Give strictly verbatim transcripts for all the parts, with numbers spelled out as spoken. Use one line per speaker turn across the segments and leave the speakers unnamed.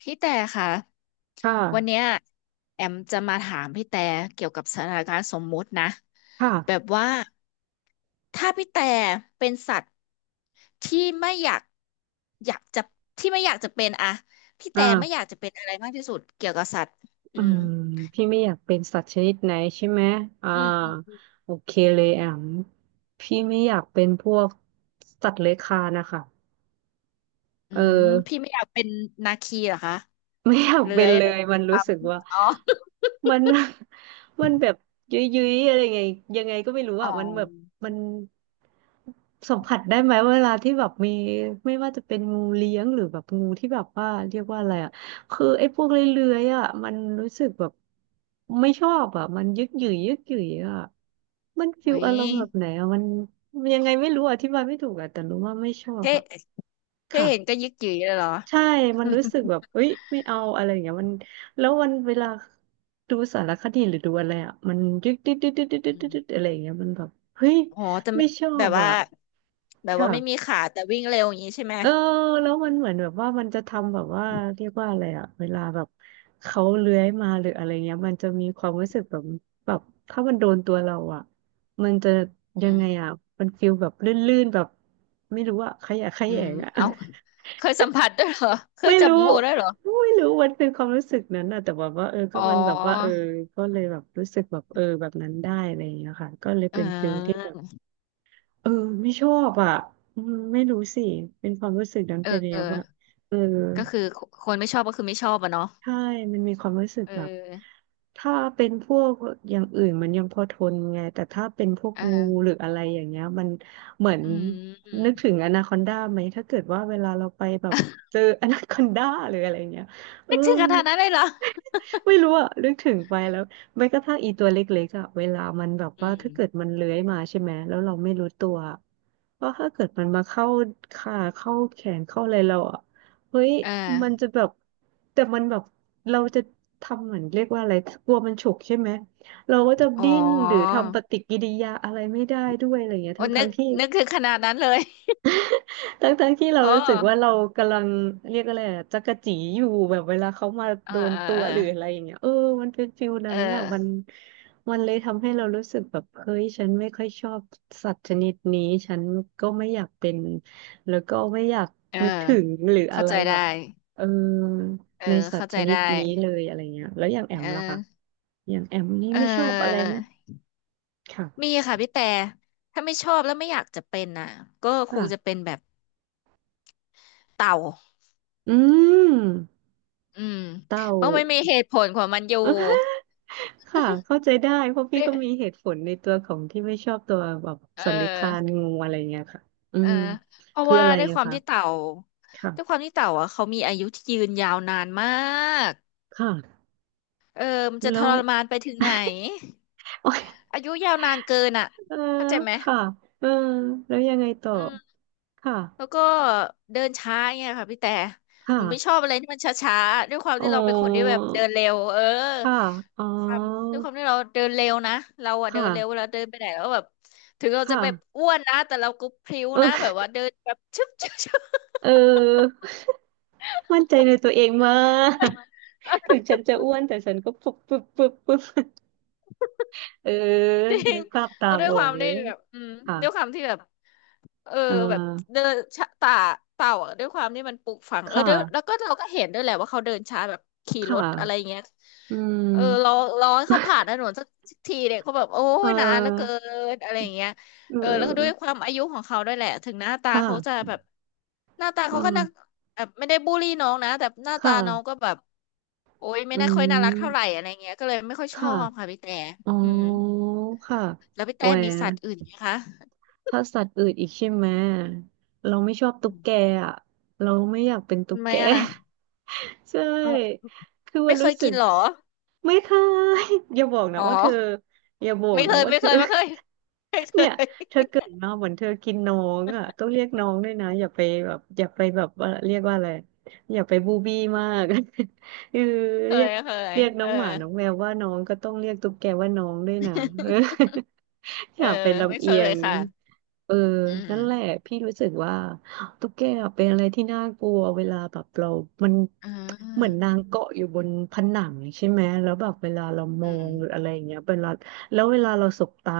พี่แต่ค่ะ
ค่ะ
วันเนี้ยแอมจะมาถามพี่แต่เกี่ยวกับสถานการณ์สมมุตินะแบบ
ค่ะ
ว่าถ้าพี่แต่เป็นสัตว์ที่ไม่อยากอยากจะที่ไม่อยากจะเป็นอะพี่
อ
แต่ไม่อยาก
่า
จะเป็นอะไรมากที่สุดเกี่ยวกับสัตว์อื
อื
ม
มพี่ไม่อยากเป็นสัตว์ชนิดไหนใช่ไหมอ่า
อืม
โอเคเลยแอมพี่ไม่อยากเป็นพวกสัตว์เลื้อยคลานนะคะ
อื
เอ
มพี่
อ
ไม่อยากเป็นนาคีเหรอคะ
ไม่อยาก
เลื้
เป็
อ
น
ย
เล
อะไร
ย มัน
ล
รู้สึกว่า
ำอ๋อ
มัน มันแบบยุ้ยๆอะไรไงยังไงก็ไม่รู้
อ๋อ
อ่ะมันแบบมัน สัมผัสได้ไหมเวลาที่แบบมีไม่ว่าจะเป็นงูเลี้ยงหรือแบบงูที่แบบว่าเรียกว่าอะไรอ่ะคือไอ้พวกเลื้อยๆอ่ะมันรู้สึกแบบไม่ชอบอ่ะมันยึกหยือยึกหยืออ่ะมันฟิ
อุ้
ล
ย
อารมณ์แบบไหนอ่ะมันมันยังไงไม่รู้อธิบายไม่ถูกอ่ะแต่รู้ว่าไม่ชอบ
เท่
อ่ะ
เท่
ค่ะ
เห็นก็ยึกยือเลยเหรอ
ใช่มันรู้สึกแบบเอ้ยไม่เอาอะไรอย่างเงี้ยมันแล้ววันเวลาดูสารคดีหรือดูอะไรอ่ะมันยึกดดึ๊ดดึ๊ดดึ๊ดดึ๊ดดึ๊ดดึ๊ด อะไรอย่างเงี้ยมันแบบเฮ้ย
อ๋อแต่
ไม่
ไม่
ชอ
แบ
บ
บว่า
อ่ะ
แบบว่าไม่มี
ค่ะ
ขาแต่วิ่งเร็วอย่างนี้ใช่ไหม
เออแล้วมันเหมือนแบบว่ามันจะทำแบบว่าเรียกว่าอะไรอะเวลาแบบเขาเลื้อยมาหรืออะไรเงี้ยมันจะมีความรู้สึกแบบแบบถ้ามันโดนตัวเราอะมันจะยั
อื
ง
ม
ไงอะมันฟีลแบบลื่นๆแบบไม่รู้อะขยะแข
อื
ย
ม
งอะ
เอาเคยสัมผัสด้วยเหรอเค ย
ไม่
จับ
รู้
งูด้วยเหรอ
ไม่รู้มันเป็นความรู้สึกนั้นอะแต่แบบว่าเออ
อ๋
ก็
อ
มันแบบว่าเออก็เลยแบบรู้สึกแบบเออแบบนั้นได้อะไรอย่างเงี้ยค่ะก็เลย
เ
เป็นฟีลที่
ออ
แบบ เออไม่ชอบอ่ะอืมไม่รู้สิเป็นความรู้สึกนั้น
เอ
ไป
อ
แล้
เออ
วอ่ะเออ
ก็คือคนไม่ชอบก็คือไม่ชอบอะเนาะ
ใช่มันมีความรู้สึก
เอ
แบบ
อ
ถ้าเป็นพวกอย่างอื่นมันยังพอทนไงแต่ถ้าเป็นพวก
อ
งูห
่า
รืออะไรอย่างเงี้ยมันเหมือน
อื
นึ
ม
ก ถึงอนาคอนดาไหมถ้าเกิดว่าเวลาเราไปแบบเจอ อนาคอนดาหรืออะไรเงี้ยเออ
นึกถึงขนาดนั้นเลยเหรอ
ไม่รู้อะนึกถึงไปแล้วแม้กระทั่งอีตัวเล็กๆอะเวลามันแบบ
อื
ว่า
ม
ถ้าเกิดมันเลื้อยมาใช่ไหมแล้วเราไม่รู้ตัวก็ถ้าเกิดมันมาเข้าขาเข้าแขนเข้าอะไรเราอะ เฮ้ย
เออ
มันจะแบบ แต่มันแบบ เราจะทำเหมือนเรียกว่าอะไร กลัวมันฉกใช่ไหม เราก็จะ
อ๋อ
ดิ้นหรือทำปฏิกิริยาอะไรไม่ได้ด้วยอะไรอย่างเงี้ย
โอ้
ทั้ง
นึ
ทั้ง
ก
ที่
นึกถึงขนาดนั้นเลย
ทั้งทั้งที่เรา
โอ้
รู้สึกว่าเรากำลังเรียกอะไรอะจักจีอยู่แบบเวลาเขามา
เออ
โดน
เออ
ตัว
เออ
หรืออะไรอย่างเงี้ยเออมันเป็นฟิลนั้
เอ
นน่ะมัน
อ
มันเลยทำให้เรารู้สึกแบบเฮ้ยฉันไม่ค่อยชอบสัตว์ชนิดนี้ฉันก็ไม่อยากเป็นแล้วก็ไม่อยาก
เออ
นึกถึงหรืออะ
เข้า
ไร
ใจ
แบ
ได้
บเออ
เออ
ในสัต
เข้า
ว์ช
ใจ
นิ
ได้
ดนี้เลยอะไรเงี้ยแล้วอย่างแอม
เอ
ล่ะคะ
อ
อย่างแอมนี่
เอ่
ไม่ชอบอะไร
อ
ไหมค่ะ
มีค่ะพี่แต่ถ้าไม่ชอบแล้วไม่อยากจะเป็นน่ะก็คงจะ
ค่ะ
เป็นแบบเต่า
อืม
อืม
เต่า
เพราะมันมีเหตุผลของมันอยู่
ค่ะเข้าใจได้เพราะพี่
ด้วย
ก็มีเหตุผลในตัวของที่ไม่ชอบตัวแบบ
เอ
สันนิคาน
อ
งูอะไรเงี้ยค่ะอื
เออ
ม
เพราะ
คือ
ว่า
อะไร
ด้วยค
อะ
วาม
คะ
ที่เต่าด้วยควา
ค่ะ
มที่เต่าอ่ะเขามีอายุที่ยืนยาวนานมาก
ค่ะ
เออมันจะ
แล้
ท
ว
รมานไปถึงไหน
โอย
อายุยาวนานเกินอ่ะ
เออ
เข้าใจไหม
ค่ะเออแล้วยังไงต่อ
อืม
ค่ะ
แล้วก็เดินช้าเงี้ยค่ะพี่แต่ห
ค่ะ
นูไม่ชอบอะไรที่มันช้าๆด้วยความ
อ๋
ที่เราเป็นคนที่
อ
แบบเดินเร็วเออ
ค่ะอ๋อ
ความด้วยความที่เราเดินเร็วนะเราอะเดินเร็วเว
ค่ะ
ลาเดินไปไหนแล้วแบบถึงเราจะ
ค่ะ
แบบอ้วนนะแต่เราก็พริ้วนะแบ
เอ
บ
อ
ว่าเดินแบบชึบชึบชึบ
เออมั่นใจในตัวเองมากถึงฉันจะอ้วนแต่ฉันก็ปุ๊บปุ๊บปุ๊บปุ๊บเออ
จริ
นึ
ง
กภาพตา
แล้ว
ม
ด้วย
ออ
ควา
ก
ม
เล
ที่
ย
แบบอืม
ค่ะ
ด้วยความที่แบบ เออ
เอ
แบบ
อ
เดินช้าต่าเต่าอะด้วยความที่มันปลูกฝัง
ค
เออเดยวแล้ว
่ะ
ก็เราก็เห็นด้วยแหละว่าเขาเดินช้าแบบขี่ร
ค่ะ
ถอะไรเงี้ย
อื
เออรอ
ม
รอให้เขาผ่านถนนสักทีเนี่ยเขาแบบโอ้
เอ
ยนานเหลือเกิ
อ
นอะไรอย่างเงี้ย
เอ
เออแล้วก็ด้วยค
อ
วามอายุของเขาด้วยแหละถึงหน้า
ค
ตาเขาจะ
่ะ
แบบหน้าตา
อ่
เขาก็น่า
า
แบบไม่ได้บูลลี่น้องนะแต่หน้าตา
ค่ะ
น้องก็แบบโอ้ยไม่
อื
น่าค่อยน่ารักเท่าไหร่
ม
อะไรเงี้ยก็เลยไม่ค่อยชอ
ค่ะ
บค่ะพี่แต่
อ๋อ
อืม
ค่ะ
แล้วพี่
โอ้
แต่
ย
มีสัตว์อื่นไหมคะ
ถ้าสัตว์อื่นอีกใช่ไหมเราไม่ชอบ
อื
ตุ๊ก
ม
แกอ่ะเราไม่อยากเป็นตุ๊
ทำ
ก
ไม
แก
อ่ะ
ใช่
เอา
คือมั
ไม่
น
เค
รู้
ย
สึ
กิน
ก
เหรอ
ไม่เคยอย่าบอกนะ
อ๋อ
ว่าเธออย่าบอก
ไม่เค
นะ
ย
ว่า
ไม่
เธ
เค
อ
ยไม่เคย ไม่เค
เนี่ย
ย
เธอเกิดมาเหมือนเธอกินน้องอ่ะต้องเรียกน้องด้วยนะอย่าไปแบบอย่าไปแบบว่าเรียกว่าอะไรอย่าไปบูบี้มาก คือ
เค
เรีย
ย
ก
เคย
เรียกน้
เอ
อ
อ
งหมาน้องแมวว่าน้องก็ต้องเรียกตุ๊กแกว่าน้องด้วยนะ เออ อ
เออ
ยากไปน
ไม่
ลำ
เค
เอีย
ย
ง
ค่ะ
เออ
อื
นั่นแหละ
ม
พี่รู้สึกว่าตุ๊กแกอะเป็นอะไรที่น่ากลัวเวลาแบบเรามัน
อ่
เหมือน
า
นางเกาะอยู่บนผนังใช่ไหมแล้วแบบเวลาเราม
อื
อ
ม
งหรืออะไรอย่างเงี้ยเวลาแล้วเวลาเราสบตา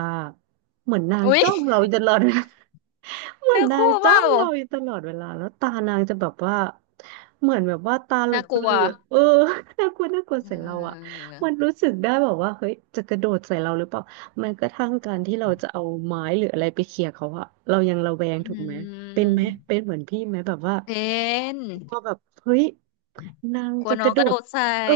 เหมือนนาง
อุ๊ย
จ้องเราอ ยู่ตลอดเวลา เหมือน
เนื้อ
นา
คู่
ง
เป
จ้อ
ล่า
งเราอยู่ตลอดเวลาแล้วตานางจะแบบว่าเหมือนแบบว่าตาเหลื
น่า
อ
กลัว
กๆเออ น่ากลัวน่ากลัว
เ
ใส่เราอะ
ออ
มันรู้สึกได้แบบว่าเฮ้ยจะกระโดดใส่เราหรือเปล่า แม้กระทั่งการที่เราจะเอาไม้หรืออะไรไปเขี่ยเขาอะเรายังระแวง
อื
ถูกไหมเป็นไหมเป็น
ม
เหมือนพี่ไหมแบบว่า
เป็น
พอแบบเฮ้ยนาง
กลัว
จะก
น้อง
ระโด
กระโด
ด
ดใส่
เออ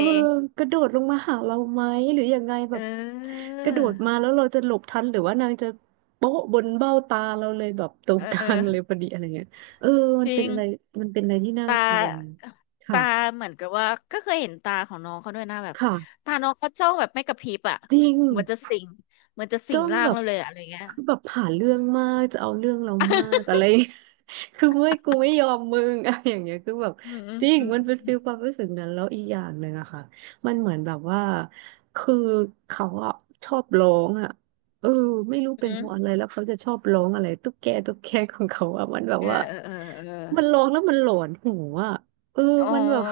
กระโดดลงมาหาเราไหมหรือยังไงแบ
เ
บ
ออ
กระโดดมาแล้วเราจะหลบทันหรือว่านางจะโป๊ะบนเบ้าตาเราเลยแบบตรง
เอ
กลางเลย
อ
พอดีอะไรเงี้ยเออมั
จ
น
ริ
เป็น
ง
อะไรมันเป็นอะไรที่น่า
ต
กลัว
า
ค่ะ
ตาเหมือนกับว่าก็เคยเห็นตาของน้องเขาด้วยนะแบบ
ค่ะ
ตาน้องเขาจ้องแบบไม่กระพริบอ่ะ
จริง
เหมือนจะสิงเหมือนจะสิ
จ้อ
ง
ง
ร่า
แบ
ง
บ
เราเลยอะอะไรเงี้ย
คือแบบหาเรื่องมากจะเอาเรื่องเรามากอะไร คือไม่กูไม่ยอมมึง อะไรอย่างเงี้ยคือแบบ
อืมอืม
จริง
อืม
มันเป็นฟีลความรู้สึกนั้นแล้วอีกอย่างหนึ่งอะค่ะมันเหมือนแบบว่าคือเขาอะชอบร้องอะเออไม่รู้เป็น
อื
เพราะอะไร
ม
แล้วเขาจะชอบร้องอะไรตุ๊กแกตุ๊กแกของเขาอะมันแบบ
เออ
ว่า
เออเออเออ
มันร้องแล้วมันหลอนหูอะเออ
อ๋อ
มันแบบ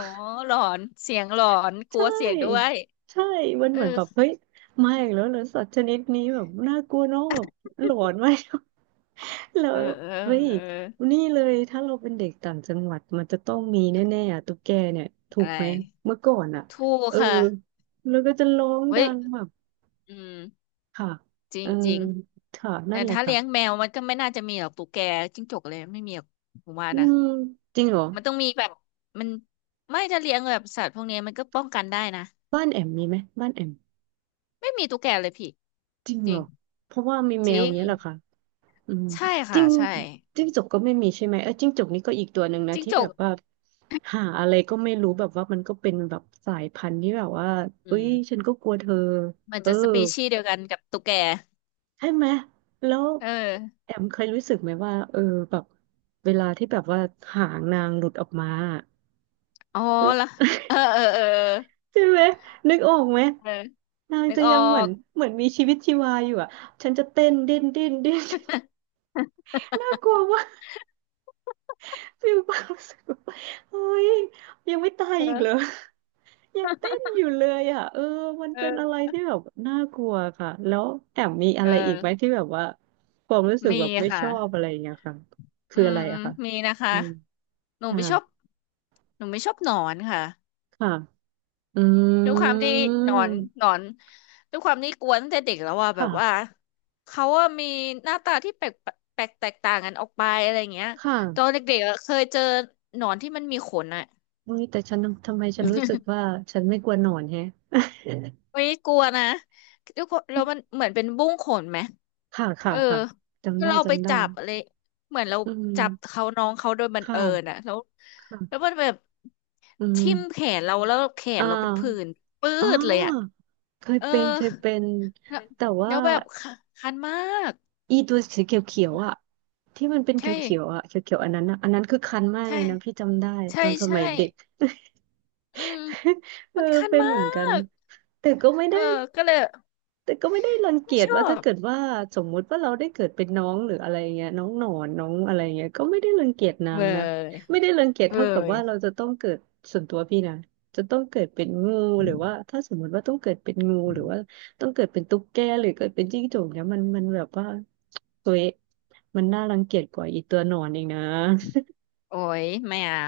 หลอนเสียงหลอนก
ใช
ลัวเสียงด้ว
่
ย
ใช่มัน
เออ
เหมือนแบบเฮ้ยมาอีกแล้วเหรอสัตว์ชนิดนี้แบบน่ากลัวเนอะแบบหลอนไหม แล้
เอ
ว
อเออ
เฮ้ย
เออ
นี่เลยถ้าเราเป็นเด็กต่างจังหวัดมันจะต้องมีแน่ๆอะตุ๊กแกเนี่ยถู
อะ
ก
ไร
ไหมเมื่อก่อนอ่ะ
ถูก
เออ
ค่ะ
แล้วก็จะร้อง
เว้
ดั
ย
งแบบ
อืม
ค่ะ
จริ
เอ
ง
อ
จริง
ค่ะนั่
แต่
นแหละ
ถ้าเลี้ยง
ค่ะ
แมวมันก็ไม่น่าจะมีหรอกตุ๊กแกจิ้งจกเลยไม่มีหรอกผมว่า
อื
นะ
มจริงเหรอ
มันต้องมีแบบมันไม่ถ้าเลี้ยงแบบสัตว์พวกนี้มันก็ป้องกันได้นะ
บ้านแอมมีไหมบ้านแอม
ไม่มีตุ๊กแกเลยพี่
จริง
จ
เห
ริ
ร
ง
อเพราะว่ามีแม
จ
ว
ริง
เนี้ยเหรอคะ อืม
ใช่
จิ้
ค่ะ
ง
ใช่
จิ้งจกก็ไม่มีใช่ไหมเออจิ้งจกนี่ก็อีกตัวหนึ่งนะ
จิ้ง
ที่
จ
แบ
ก
บว่าหาอะไรก็ไม่รู้แบบว่ามันก็เป็นแบบสายพันธุ์ที่แบบว่า
อื
เอ้ย
ม
ฉันก็กลัวเธอ
มัน
เออ
จะสปีชีส์เดียวกันกับตุ๊กแก
ใช่ไหมแล้ว
เออ
แอมเคยรู้สึกไหมว่าเออแบบเวลาที่แบบว่าหางนางหลุดออกมา
อ๋อ
แล้ว
ละเออเออเออ
ใช่ไหมนึกออกไหม
เออเออ
นาง
นึก
จะ
ออ
ยังเหมือน
ก
เหมือนมีชีวิตชีวาอยู่อ่ะฉันจะเต้นดิ้นดิ้นดิ้น น่ากลัว ฟิลความรู้สึกแบบเฮ้ยยังไม่ตายอีกเหรอ
เออ
ยังเต้นอยู่เลยอ่ะเออมันเป็นอะ
เออ
ไรที่แบบน่ากลัวค่ะแล้วแอมมีอะ
เอ
ไรอีก
อ
ไหมที่แบบว่าความรู้สึก
มี
แบบไม่ช
ค่ะ
อบอะไรอย่างเงี้ยค่ะ
อื
คืออะ
ม
ไร
อื
อะ
ม
ค่ะ
มีนะคะ
อืม
หนู
ค่ะ
ไม่ชอบหนูไม่ชอบหนอนค่ะ
ค่ะอื
ด้วยความที่หนอน
ม
หนอนด้วยความที่กวนตั้งแต่เด็กแล้วว่าแบบว่า
ค่ะ
เขาว่ามีหน้าตาที่แปลกแปลกแตกต่างกันออกไปอะไรอย่างเงี้ย
ค
ตอน
่ะ
เด็กๆอะเคยเจอหนอนที่มันมีขนอะ
อุ้ยแต่ฉันทำไมฉันรู้สึกว่าฉันไม่กลัวหนอนแฮะ
ไม่กลัวนะด้วยความแล้วมันเหมือนเป็นบุ้งขนไหม
ค่ะ
เอ
ค่ะ
อ
ค่ะจำ
แล้ว
ได้
เราไป
จำได้
จับอะไรเหมือนเรา
อื
จับ
ม
เขาน้องเขาโดยบังเอิญ
ค่ะ
อะแล้วแล้ว
ค่ะ
มันแบบ
อื
ทิ่มแข
ม
นเราแล้วแข
อ่า
นเราเป็นผื่นปื้
อ๋อ
ดเลยอะ
เคย
เออ
เป็นเคยเป็น
แล้ว
แต่
แล้
ว่า
วแบบคัคันมาก
อีตัวสีเขียวๆอ่ะที่มันเป็นเ
ใช่
ขียวๆอ่ะเขียวๆอันนั้นอ่ะอันนั้นคือคันมากเล
ใช่
ยนะพี่จำได้ต
ใช่
อนส
ใช่
มัยเด็ก
อืม
เออ
มันคัน
เป็น
มา
เหมือนกัน
ก
แต่ก็ไม่
เอ
ได้
อก็เลย
แต่ก็ไม่ได้รังเกี
ไม่
ยจ
ชอ
ว่าถ้า
บ
เกิดว่าสมมุติว่าเราได้เกิดเป็นน้องหรืออะไรเงี้ยน้องหนอนน้องอะไรเงี้ยก็ไม่ได้รังเกียจนาง
เว้
นะ
ย
ไม่ได้รังเกียจ
เว้
เท่ากับ
ย
ว่าเราจะต้องเกิดส่วนตัวพี่นะจะต้องเกิดเป็นงูหรือว่าถ้าสมมุติว่าต้องเกิดเป็นงูหรือว่าต้องเกิดเป็นตุ๊กแกหรือเกิดเป็นจิ้งจกเนี่ยมันมันแบบว่าตัวเอะมันน่ารังเกียจกว่าอีตัวหนอนเองนะ
โอ้ยไม่อ่ะ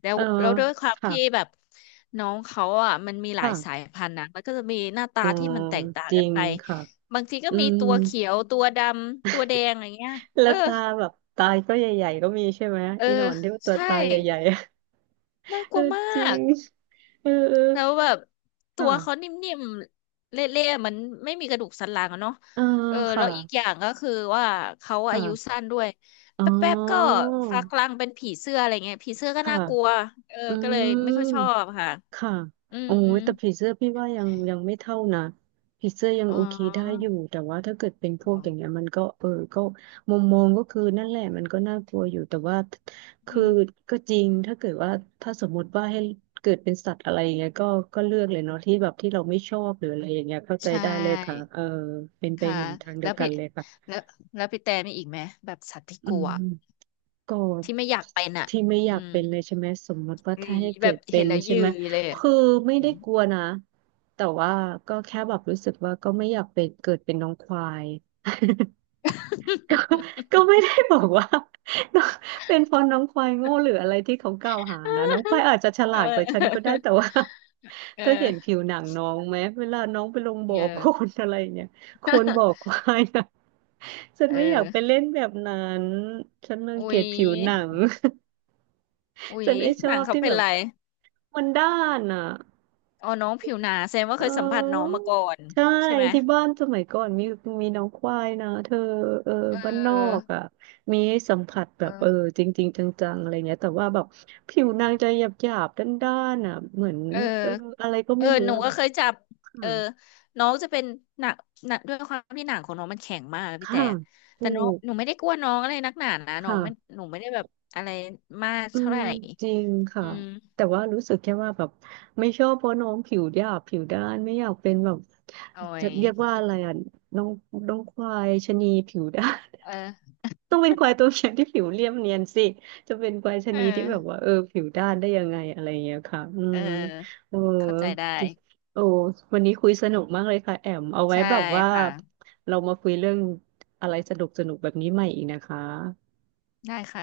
แล้ว
เออ
แล้วด้วยความ
ค่ะ
ที่แบบน้องเขาอ่ะมันมีหลายสาย
ค่ะ
พันธุ์นะมันก็จะมีหน้าตา
อ๋อ
ที่มันแตกต่าง
จริ
กัน
ง
ไป
ค่ะ
บางทีก็
อื
มี
ม
ตัวเขียวตัวดำตัวแดงอะไรเงี้ย
แล้
เออ
วตาแบบตาก็ใหญ่ๆก็มีใช่ไหม
เออ
อีหนอนที่ว่าตัว
ใช่
ตาใหญ่ๆอะ
น่า ก
เอ
ลั
อ
วมา
จริ
ก
งเออเออ
แล้วแบบตัวเขา
ค่ะ
นิ่มๆเละๆมันไม่มีกระดูกสันหลังอะเนาะ
เออ
เออ
ค่ะ
แล้วอีกอย่างก็คือว่าเขาอายุ
ค่ะ
สั้นด้วย
อ๋
แป๊บๆก็
อ
ฟักรังเป็นผีเสื้ออะไรเงี้ยผีเสื้อก็
ค่ะ
น่ากลัวเออ
อื
ก็เล
ม
ยไม่ค่อยชอบค่ะ
ค่ะ
อื
โอ้
ม
ยแต่พรีเซอร์พี่ว่ายังยังไม่เท่านะพรีเซอร์ยัง
อ๋อ
โอเคได้อยู่แต่ว่าถ้าเกิดเป็นพว
อ๋
ก
อ
อย่างเงี้ยมันก็เออก็มองมองก็คือนั่นแหละมันก็น่ากลัวอยู่แต่ว่าคื
อื
อ
ม
ก็จริงถ้าเกิดว่าถ้าสมมติว่าให้เกิดเป็นสัตว์อะไรอย่างเงี้ยก็ก็เลือกเลยเนาะที่แบบที่เราไม่ชอบหรืออะไรอย่างเงี้ยเข้าใจ
ใช
ได้เลยค่ะ
่
เออเป็นไป
ค่ะ
เหมือนทางเดี
แล้
ย
ว
วกั
พี่
นเลยค่ะ
แล้วแล้วพี่แต่มีอีกไหมแบบสัตว์ที่
อื
กลัว
ม ก็
ที่ไม่อยากเป็นอ่ะ
ที่ไม่อ
อื
ยาก
ม
เป็นเลยใช่ไหมสมมติว่า
อื
ถ้า
ม
ให้
แบ
เกิ
บ
ดเป็
เห็น
น
แล้ว
ใช่
ยื
ไหม
ยเลยอะ
คือไม่
อื
ได้
ม
กลัวนะแต่ว่าก็แค่แบบรู้สึกว่าก็ไม่อยากเป็นเกิดเป็นน้องควาย ก็ก็ไม่ได้บอกว่า น้องเป็นเพราะน้องควายโง่หรืออะไรที่เขากล่าวหานะน้องควายอาจจะ ฉ
เอ
ลาด
อ
กว่าฉันก็ได้แต่ ว่า
เอ
เธอเห็
อ
นผิวหนังน้องไหมเวลาน้องไปลงบ่อ
เออ
โคลนอะไรอย่างเงี้ยโคลนบ่อควายนะ ฉัน
เออ
ไม่อยากไปเล่นแบบนั้นฉันรัง
อุ๊
เกีย
ย
จผิวหนัง
อุ๊
ฉั
ย
นไม่ช
ห
อ
นัง
บ
เขา
ที่
เป็
แบ
น
บ
ไร
มันด้านอ่ะ
อ๋อน้องผิวหนาแสดงว่า
เ
เคยสัมผัสน้อง
ออ
มาก่อน
ใช่
ใช่ไหม
ที่บ้านสมัยก่อนมีมีน้องควายนะเธอเออบ้าน
เอ
น
อ
อกอ่ะมีให้สัมผัสแบบเออ
เออ
จริงๆจังๆอะไรเงี้ยแต่ว่าแบบผิวนางจะหยาบๆด้านๆอ่ะเหมือน
เออ
เอออะไรก็
เออ
ไม่รู้
หนู
อะ
ก็เคยจับ
ค่ะ
เออน้องจะเป็นหนักหนักด้วยความที่หนังของน้องมันแข็งมากอะพี่
ค่ะ
แต่แต่
ถู
น้อง
ก
หนูไม่ได้กลัวน้องอะไรนักหนานะน้อง
ค่ะ
ไม่หนูไม่ได้แบบอะไรมาก
อื
เท่า
ม
ไหร่
จริงค่ะ
อืม
แต่ว่ารู้สึกแค่ว่าแบบไม่ชอบเพราะน้องผิวหยาบผิวด้านไม่อยากเป็นแบบ
โอ้
จะ
ย
เรียกว่าอะไรอ่ะน้องน้องควายชะนีผิวด้าน
เออ
ต้องเป็นควายตัวเมียที่ผิวเรียบเนียนสิจะเป็นควายชะ
เออ
นีที่แบบว่าเออผิวด้านได้ยังไงอะไรอย่างเงี้ยค่ะอื
เอ
ม
อ
โอ้
เข้าใจได้
โอ้วันนี้คุยสนุกมากเลยค่ะแอมเอาไว้
ใช่
แบบว่า
ค่ะ
เรามาคุยเรื่องอะไรสนุกสนุกแบบนี้ใหม่อีกนะคะ
ได้ค่ะ